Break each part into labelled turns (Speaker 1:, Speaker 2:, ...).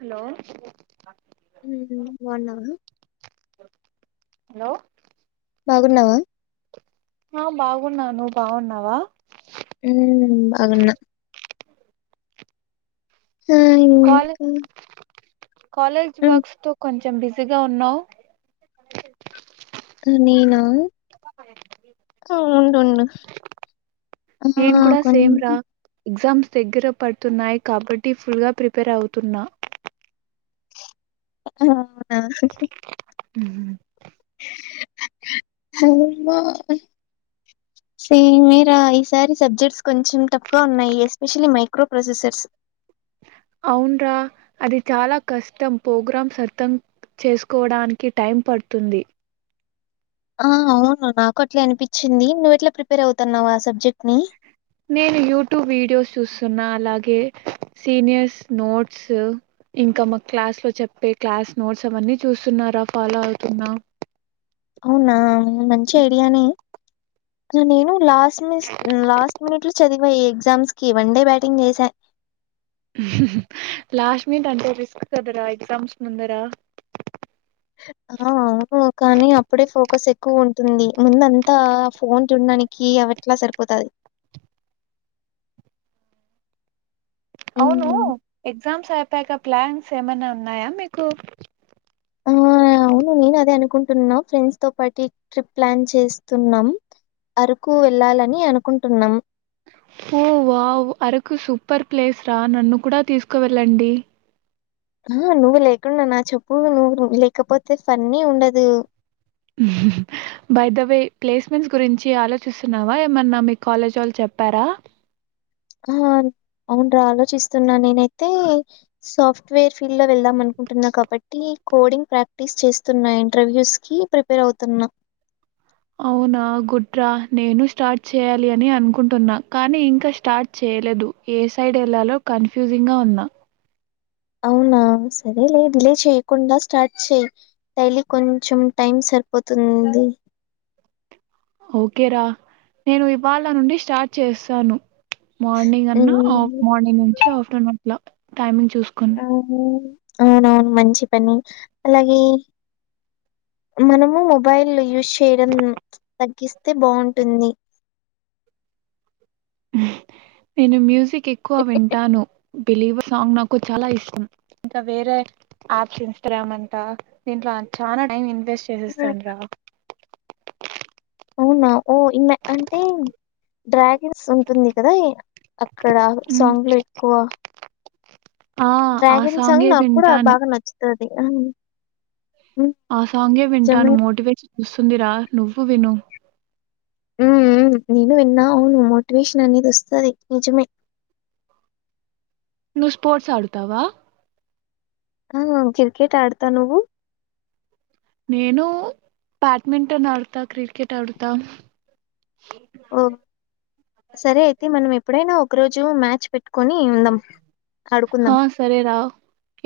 Speaker 1: Hello
Speaker 2: హ హ ఒన్
Speaker 1: హలో
Speaker 2: బాగున్నావా
Speaker 1: ఆ బాగున్నాను బాగున్నావా
Speaker 2: ఉ అదన్న హ
Speaker 1: కాల్ కాలేజ్
Speaker 2: హ్మ్.
Speaker 1: వర్క్స్ తో కొంచ చెం బిజీగా ఉన్నావ్
Speaker 2: నేనా అవున్ నున్ను ఆ
Speaker 1: నేను కూడా
Speaker 2: కొన్ని
Speaker 1: సేమ్ రా ఎగ్జామ్స్ దగ్గర పడుతున్నాయి కాబట్టి ఫుల్గా ప్రిపేర్ అవుతున్నా
Speaker 2: అవునా [unintelligible] సేమేరా ఈసారి సబ్జెక్ట్స్ కొంచెం టాప్ గా ఉన్నాయి ఎస్పెషలీ మైక్రో ప్రొసెసర్స్
Speaker 1: అవున్రా అది చాలా కష్టం ప్రోగ్రామ్స్ అర్థం చేసుకోవడానికి టైం పడుతుంది
Speaker 2: ఆ అవును నాకు అట్లే అనిపిచ్చింది నువ్వు ఎట్లా ప్రిపేర్ అవుతున్నావు ఆ సబ్జెక్ట్ ని
Speaker 1: నేను యూట్యూబ్ వీడియోస్ చూస్తున్నా అలాగే సీనియర్స్ నోట్స్ ఇంకా మా క్లాస్లో చెప్పే క్లాస్ నోట్స్ అవన్నీ చూస్తున్నారా ఫాలో అవుతున్నా
Speaker 2: అవునా ఊ మంచి ఐడియానే నేను లా స్ మిస్ లాస్ట్ మినిట్ లో చది మో ఈ ఎగ్జామ్స్ కి వన్ డే బ్యాటింగ్ చేశా
Speaker 1: లాస్ట్ మీట్ అంటే రిస్క్ కదరా ఎగ్జామ్స్ ముందర
Speaker 2: ఆ అవును కానీ అప్పుడే ఫోకస్ ఎక్కువ ఉంటుంది ముందంతా ఫోన్ చూడ్డానికి అవట్లా సరిపోతాది
Speaker 1: అవును ఎగ్జామ్స్ ఐ పోయాక ప్లాన్స్ ఏమన్నా ఉన్నాయా మీకు
Speaker 2: ఆ అవును నేను అదే అనుకుంటున్నా ఫ్రెండ్స్ తో పాటి ట్రిప్ ప్లాన్ చేస్తున్నం అరకు వెళ్ళాలని అనుకుంటున్నం
Speaker 1: ఓ వావ్ అరకు సూపర్ ప్లేస్ రా నన్ను కూడా తీసుకువెళ్ళండి
Speaker 2: ఆ నువ్వు లేకుండా నా చెప్పు నువ్వు లేకపోతే ఫన్నీ ఉండదు
Speaker 1: బై ద వై ప్లేస్మెంట్స్ గురించి ఆలోచిస్తున్నావా ఏమన్నా మీ కాలేజోళ్ళు చెప్పారా
Speaker 2: ఆ అవును రా ఆలోచిస్తున్నా నేనైతే సాఫ్ట్వేర్ ఫీల్డ్ లో వెళ్దాం అనుకుంటున్నా కాబట్టి కోడింగ్ ప్రాక్టీస్ చేస్తున్నా ఇంటర్వ్యూస్ కి ప్రిపేర్ అవుతున్నా
Speaker 1: అవునా గుడ్ రా నేనూ స్టార్ట్ చేయాలి అని అనుకుంటున్నా కానీ ఇంకా స్టార్ట్ చెయ్యలేదు ఏ సైడ్ ఏళ్లాలో కన్ఫ్యూజింగ్ గా ఉన్నా
Speaker 2: అవునా సరేలే డిలీట్ చెయ్యకుండా స్టార్ట్ చెయ్ డైలీ కొంచెం టైం సరిపోతుంది
Speaker 1: ఓకే రా నేను ఇవాళ నుండి స్టార్ట్ చేస్తాను మార్నింగ్ అన్నా ఆఫ్
Speaker 2: ఉమ్,
Speaker 1: మార్నింగ్ నుంచి ఆఫ్టర్నూన్ ట్లా టైమింగ్ చూసుకుని
Speaker 2: అవును, అవునవును మంచి పని అలాగే మనము మొబైల్ యూజ్ చేయడం తగ్గిస్తే బావుంటుంది
Speaker 1: నేను మ్యూజిక్ కెక్కువ వింటాను బిలీవ్ సాంగ్ నాకు చాలా ఇష్టం ఇంకా వేరే యాప్స్ ఇన్స్టాగ్రామ్ అంటా దీంట్లో చాలా టైం [inaudible]
Speaker 2: ఉమ్.
Speaker 1: చేసేస్తాను రా
Speaker 2: అవునా ఓ ఇమ్మె అంటే డ్రాగన్స్ ఉంటుంది కదా అక్కడ
Speaker 1: ఉమ్,
Speaker 2: సాంగ్ లో ఎక్కువ
Speaker 1: ఆ ఆ
Speaker 2: డ్రాగన్ సాంగ్
Speaker 1: సాంగే
Speaker 2: నాకు కూడా
Speaker 1: వింటాను
Speaker 2: బాగా నచ్చుతాది [unintelligible]
Speaker 1: ఆ సాంగే వింటాను మోటివే వస్తుందిరా నువ్వు విను
Speaker 2: ఉ ఉ నేను విన్నా అవును మోటివేషన్ అనేది వస్తుంది నిజమే
Speaker 1: నువు స్పోర్ట్స్ ఆడుతావా
Speaker 2: ఆ క్రికెట్ ఆడతా నువ్వు
Speaker 1: నేను బ్యాడ్మింటన్ ఆడతా క్రికెట్ ఆడతా
Speaker 2: ఓ సరే అయితే మనం ఎప్పుడైనా ఒక రోజు మ్యాచ్ పెట్
Speaker 1: హా సరే రా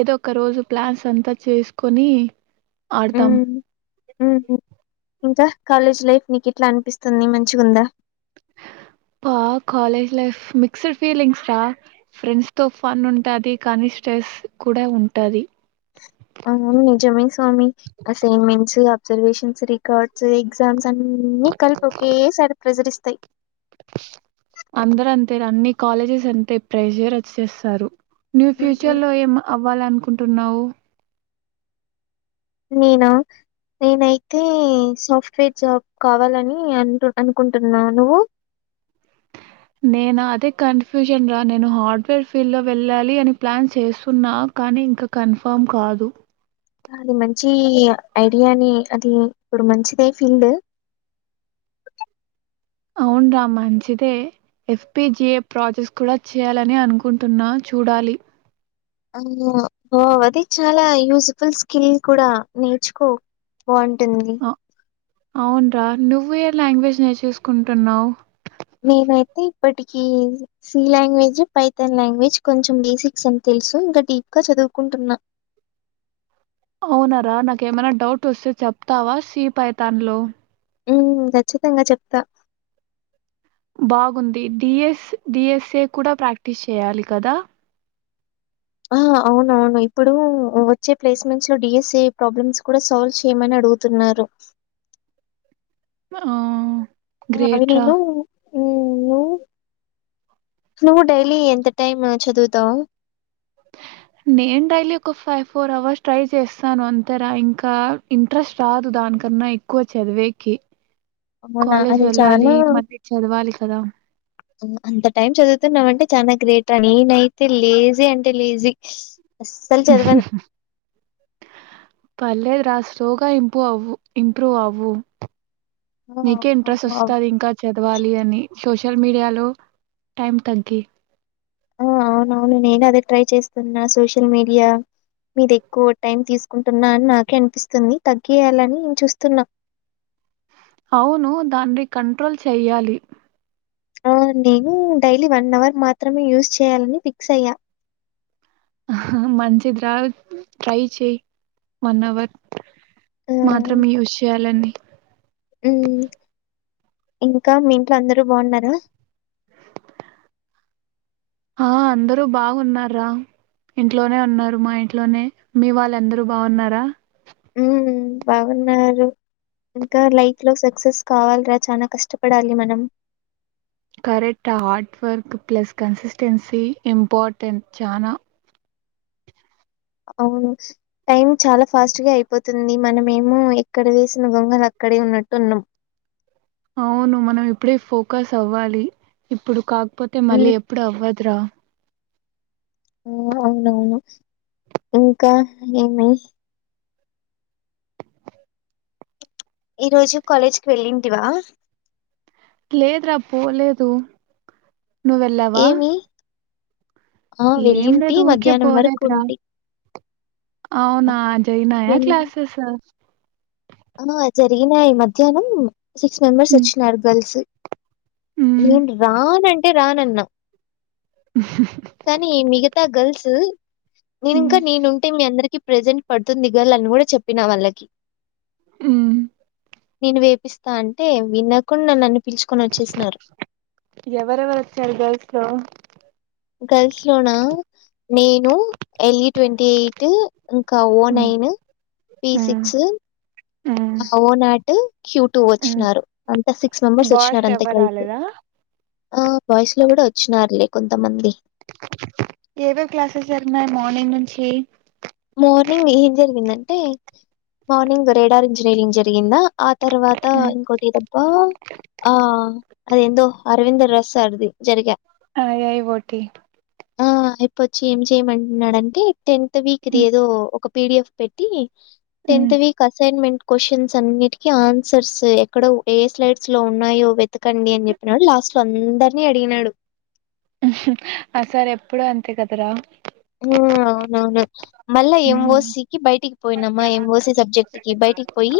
Speaker 1: ఏదో ఒక రోజు ప్లాన్స్ అంతా చేసుకొని ఆడతాం
Speaker 2: ఉమ్, ఉమ్, ఇంకా కాలేజ్ లైఫ్ నీకు ఎట్లా అనిపిస్తుంది మంచిగుందా
Speaker 1: పా కాలేజ్ లైఫ్ మిక్స్డ్ ఫీలింగ్స్ రా ఫ్రెండ్స్ తో ఫన్ ఉంటది కానీ స్ట్రెస్ కూడా ఉంటది
Speaker 2: అవును నిజమే స్వామి అసైన్మెంట్స్ అబ్సర్వేషన్స్ రికార్డ్స్ ఎగ్జామ్స్ అన్ని కలిపి ఒకే సారి ప్రెషర్ ఇస్తాయి
Speaker 1: అందరంతే అన్ని కాలేజెస్ అంతె ప్రైజర్ ఇచ్చేస్తారు ను
Speaker 2: ఉమ్,
Speaker 1: ఫ్యూచర్ లో ఏం అవ్వాలనుకు కుంటున్నావు
Speaker 2: నేనా నేనైతే సాఫ్ట్వేర్ జాబ్ కావాలని అంటూ అనుకుంటున్నాను నువు
Speaker 1: నేను అదే కన్ఫ్యూజన్ రా నేను హార్డ్వేర్ ఫీల్డ్ లో వెళ్ళాలి అని ప్లాన్ చేస్తున్నా కానీ ఇంకా కన్ఫామ్ కాదు
Speaker 2: అది మంచి ఐడియానే అది ఇప్పుడు మంచిదే ఫీల్డ్
Speaker 1: అవున్రా మంచిదే ఏఫపిజిఏ ప్రాసెస్ కూడా చేయాలని అనుకుంటున్నా చూడాలి
Speaker 2: బా అది చాలా యూస్ఫుల్ స్కిల్ కూడా నేర్చుకో బాగుంటు ట్టుంది
Speaker 1: అవున్రా నువ్వే లాంగ్వేజ్ నేర్చీసుకుంటానావ్ చూసుకుంటున్నావు
Speaker 2: నేనైతే ఇప్పటికి సి లాంగ్వేజ్ పైథాన్ లాంగ్వేజ్ కొంచెం బేసిక్స్ అని తెలుసు ఇంకా డీప్ గా చదువుకుంటున్నా
Speaker 1: అవునార నాకేమైనా డౌట్ వస్తే చెప్తావా సీ పైతాన్లో
Speaker 2: ఉ ఖచ్చితంగా చెప్తా
Speaker 1: బాగుంది డిఎస్ డిఎస్ఏ కూడా ప్రాక్టీస్ చేయాలి కదా
Speaker 2: ఆ అవునవును ఇప్పుడు వచ్చే ప్లేస్మెంట్స్ లో డిఎస్ఏ ప్రాబ్లమ్స్ కూడా సాల్వ్ చేయమని అడుగుతున్నారు
Speaker 1: ఆ
Speaker 2: ఆ అవి నేను హమ్ ను నువ్వు డైలీ ఎంత టైం చదువుతావు
Speaker 1: నేను డైలీ ఒక ఫైవ్ ఫోర్ అవర్స్ ట్రై చేస్తాను అంతెరా ఇంకా ఇంట్రెస్ట్ రాదు దానికన్నా ఎక్కువ చదివేకి
Speaker 2: అవునా
Speaker 1: కాలేజ్
Speaker 2: అది చాన
Speaker 1: వెళ్ళాలి, మళ్ళీ చదవాలి కదా!
Speaker 2: అంత టైం చదువుతున్నావంటే చాన గ్రేట్ ర నేనైతే లేజీ అంటే లేజీ అస్సలు చదవను.
Speaker 1: పర్లేదు రా స్లోగా ఇంపూవ్ అవ్వు ఇంప్రూవ్ అవ్వు
Speaker 2: ఆ!
Speaker 1: నీకే ఇంట్రెస్ట్
Speaker 2: అవునవును.
Speaker 1: వస్తాది ఇంకా చదవాల అని సోషల్ మీడియాలో టైం తగ్గి
Speaker 2: ఆ అవునవును నేను అదే ట్రై చేస్తున్నా సోషల్ మీడియా మీద ఎక్కువ టైం తీసుకుంటున్నా అని నాకే అనిపిస్తుంది తగ్గియాలని నేను చూస్తున్నా
Speaker 1: అవును దాన్ని కంట్రోల్ చెయ్యాలి
Speaker 2: నేను డైలీ వన్ అవర్ మాత్రమే యూస్ చేయాలని ఫిక్స్ అయ్యా
Speaker 1: మంచి ద రావ ట్రై చెయ్ వన్ అవర్
Speaker 2: ఆహ్,
Speaker 1: మాత్రంమే యూస్ చేయాలండి
Speaker 2: హ్మ్. ఇంకా మీ ఇంట్లో అందరు బాగున్నారా
Speaker 1: ఆ అందరు బాగున్నార్ రా ఇంట్లోనే ఉన్నారు మా ఇంట్లోనే మీ వాళ్ళు అందరు బాగున్నారా
Speaker 2: ఉ బాగున్నారు ఇంకా లైఫ్ లో సెట్ సక్సెస్ కావాలరా చాలా కష్టపడాలి మనం
Speaker 1: correct hard work plus consistency important చాలా
Speaker 2: అవును టైం చాలా ఫాస్ట్గా అయిపోతుంది మనమేమో ఎక్కడ వేసిన గొంగలు అక్కడే ఉన్నట్టు ఉన్నాం
Speaker 1: అవును మనం ఇప్పుడే ఫోకస్ అవ్వాలి ఇప్పుడు కా కపోతే
Speaker 2: హ్మ్
Speaker 1: మళ్ళీ ఎప్పుడు అవ్వదురా
Speaker 2: ఆ అవునవును ఇంకా ఏమి ఈ రోజు కాలేజ్కి వెళ్ళిందివా
Speaker 1: లేదు రా పో లేదు నువ్ వెళ్ళావా
Speaker 2: ఏమి ఆ
Speaker 1: ఏమి
Speaker 2: వెళ్ళింటి
Speaker 1: లేదు ఊర్కే
Speaker 2: మధ్యాహ్నం వరకు
Speaker 1: పోలేదు రా
Speaker 2: ఉంటి ఆ!
Speaker 1: అవునా జరిగినాయ
Speaker 2: మధ్యాహ్నం
Speaker 1: క్లాసెస్
Speaker 2: ఆ జరిగినాయి మధ్యాహ్నం సిక్స్ మెంబెర్స్ వచ్చినారు గర్ల్స్ నేను రాన్ అని నే రానన్నా కానీ మిగతా గర్ల్స్ నేను ఇంకా నేనుంటే మీ అందరికి ప్రజెంట్ పడుతుందిగల అని కూడా చెప్పినా వాళ్ళకి
Speaker 1: హ్మ్ హ్మ్
Speaker 2: నేను వేపిస్తా అంటే విన్నాకుండా నన్ను అని
Speaker 1: ఎవరెవరు వచ్చారు గర్ల్స్ లొ
Speaker 2: గర్ల్స్ లోనా నేను ఎల్ఈ ట్వంటీ ఎయిట్ ఇంకా ఓ నైన్ పి సిక్స్
Speaker 1: ఉమ్
Speaker 2: ఓనాటు క్యూటూ వచ్చినారు అంతా సిక్స్ మెంబర్స్ వచ్చిన
Speaker 1: బాయ్స్
Speaker 2: అంత
Speaker 1: ఎవరు
Speaker 2: కలిసి
Speaker 1: రాలేదా
Speaker 2: ఆ బాయిసు లో కూడా వచ్చినారలే కొంతమంది
Speaker 1: ఏమేమి క్లాసెస్ జరిగినయి మార్నింగ్ నుంచి
Speaker 2: మార్నింగ్ ఏం జరిగిందంటే మార్నింగ్ రేడార్ ఇంజనీరింగ్ జరిగిందా ఆ తర్వాత ఇంకోటి తబ్బా ఆ అదేందో అరవింద రస్ అర్ది జరిగా
Speaker 1: యి పోటి
Speaker 2: వచ్చి ఏం చేయమంటున్నాడంటే టెన్త్ వీక్ ఇది ఏదో ఒక పిడిఎఫ్ పెట్టి టెంత్ వీక్ అసైన్మెంట్ క్వశ్చన్స్ అన్నిటికి ఆన్సర్స్ ఎక్కడ ఏ స్లైడ్స్ లో ఉన్నాయో వెతి ఎకండి అని చెప్పినప్పుడు లాస్ట్ లో అందరినీ అడిగినాడు
Speaker 1: ఆ సార్ ఎప్పుడు అంతే కదరా
Speaker 2: హు అవునవును మళ్ళా
Speaker 1: ఉమ్
Speaker 2: ఎంఓసీ కి బయటికి పోయినామ్మా ఎంఓసి సబ్జెక్ట్ కి బయటికి పోయి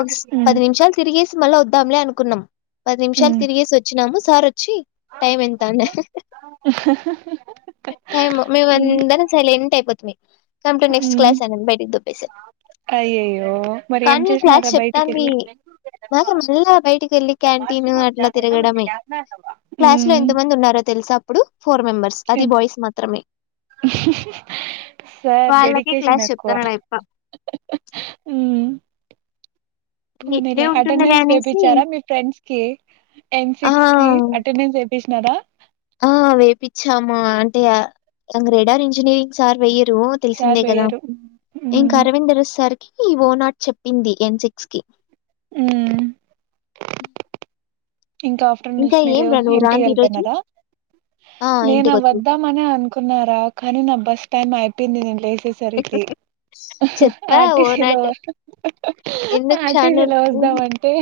Speaker 2: ఒక పది నిమిషాలు తిరిగేసి మళ్ళా వద్దాంలే అనుకు కున్నాం పది
Speaker 1: ఉమ్
Speaker 2: నిమిషాలు
Speaker 1: ఉమ్
Speaker 2: తిరిగేసి వచ్చినాము సారు చీ టైం ఎంత అనే టైమ్ మేము
Speaker 1: ఉమ్
Speaker 2: ఇందాక సైలెంట్ అయిపో పోతిమ్మి come to next
Speaker 1: um
Speaker 2: class అని బయటికి తో తోసా
Speaker 1: అయ్యయ్యో మరి ఏం చేసినారా బయటికి వెళ్ళి
Speaker 2: మల్లి రా బయటికిళ్లి క్యాంటీన్యూ అట్లా తిరగడమే క్లాస్ లో
Speaker 1: ఉమ్
Speaker 2: ఎంత మంది ఉన్నారో తెలుస అప్పుడు ఫోర్ మెంబర్స్ అది బాయ్స్ మాత్రమే
Speaker 1: సార్
Speaker 2: వాళ్ళకి
Speaker 1: డెడికేషన్
Speaker 2: క్లాస్
Speaker 1: ఎక్కువ
Speaker 2: చెప్తాన్నాడయప్ప ఇట్లే
Speaker 1: నీలే
Speaker 2: ఉంటుందిలే
Speaker 1: అటెండెన్స్
Speaker 2: అనేసి
Speaker 1: వేపిచ్చారా మీ ఫ్రెండ్స్ కి ఎన్
Speaker 2: ఆ
Speaker 1: సిక్స్ కి అటెండెన్స్ చూసినారా
Speaker 2: ఆ వేపిచ్చాము అంటే గ్రేడర్ ఇంజనీరింగ్ సార్ వెయ
Speaker 1: సార్
Speaker 2: తెలిసిందే కదా
Speaker 1: వేయరు
Speaker 2: ఇంక
Speaker 1: ఉమ్
Speaker 2: అరవింద ర సార్ ఈ ఓనాట్ చెప్పింది ఎన్ సిక్స్ కి
Speaker 1: ఆమ్ ఇంకా ఆఫ్టర్నూన్ నుంచి
Speaker 2: ఇంకా
Speaker 1: మీరు
Speaker 2: ఏం రా నువ్వు
Speaker 1: ఇంటికి
Speaker 2: రాంది ఈ రోజు
Speaker 1: వెళ్ళిపోయినారా
Speaker 2: ఆ
Speaker 1: నేను
Speaker 2: ఇంటికొచ్చేసా
Speaker 1: వద్దామ అని అనుకున్నారా కాని నా బస్ టైమ్ అయిపోయింది నేను లేసి వచ్చేసరికి
Speaker 2: చెప్పా ఓ
Speaker 1: ఆర్టీసీలో
Speaker 2: నాట్ ఎందుకు షాను
Speaker 1: ఆర్టీసీలో వద్దామంటే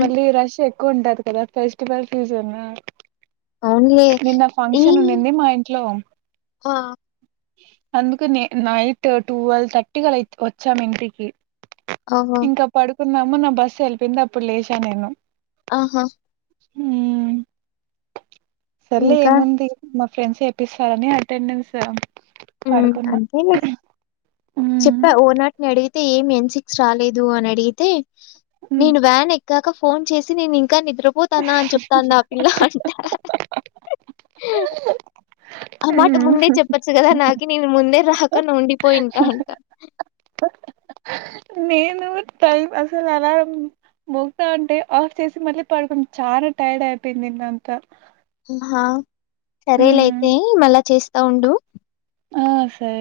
Speaker 1: మళ్ళీ రష్ కొంటా కదా ఫెస్టివల్ ఫీజన్
Speaker 2: అవునలే ఇ
Speaker 1: ఉన్నింది మా ఇంట్లో అందుకు నే నైట్ ట్వెల్వ్ థర్టీకి ఆలా వచ్చాం ఇంటికి
Speaker 2: ఆహా
Speaker 1: కున్నాము నా బస్ వెళ్ళిపోయింది అప్పుడు లేచా నేను
Speaker 2: ఆహా
Speaker 1: ఉమ్ సర్లే
Speaker 2: ఇంకా?
Speaker 1: ఏముంది మా ఫ్రెండ్స్ వేపిస్తారని అటెండెన్స్
Speaker 2: ఉమ్
Speaker 1: కడుకున్నా
Speaker 2: అంతేలే చెప్పా ఓనాటిని అడిగితే ఏమి ఎన్ సిక్స్ రాలేదు అని అడిగితే నేను వ్యాన్ ఎక్కాక ఫోన్ చేసి నేను ఇంగ నిద్రపోతానా అని చెప్తంది ఆ పిల్ల అంట హ అ మాట ముందే చెప్పచ్చు కదా నాకు నేను ముందే రాక ఉండి పోయింటా
Speaker 1: నేను టైం అసలు అలారం మోగుతా ఉంటే ఆఫ్ చేసి మళ్ళీ పడుకును చానా టైర్డ్ అయిపోయింది నిన్న అంతా
Speaker 2: హా సరేలే అయితే మళ్ళా చేస్త తా ఉండు
Speaker 1: ఆ సరే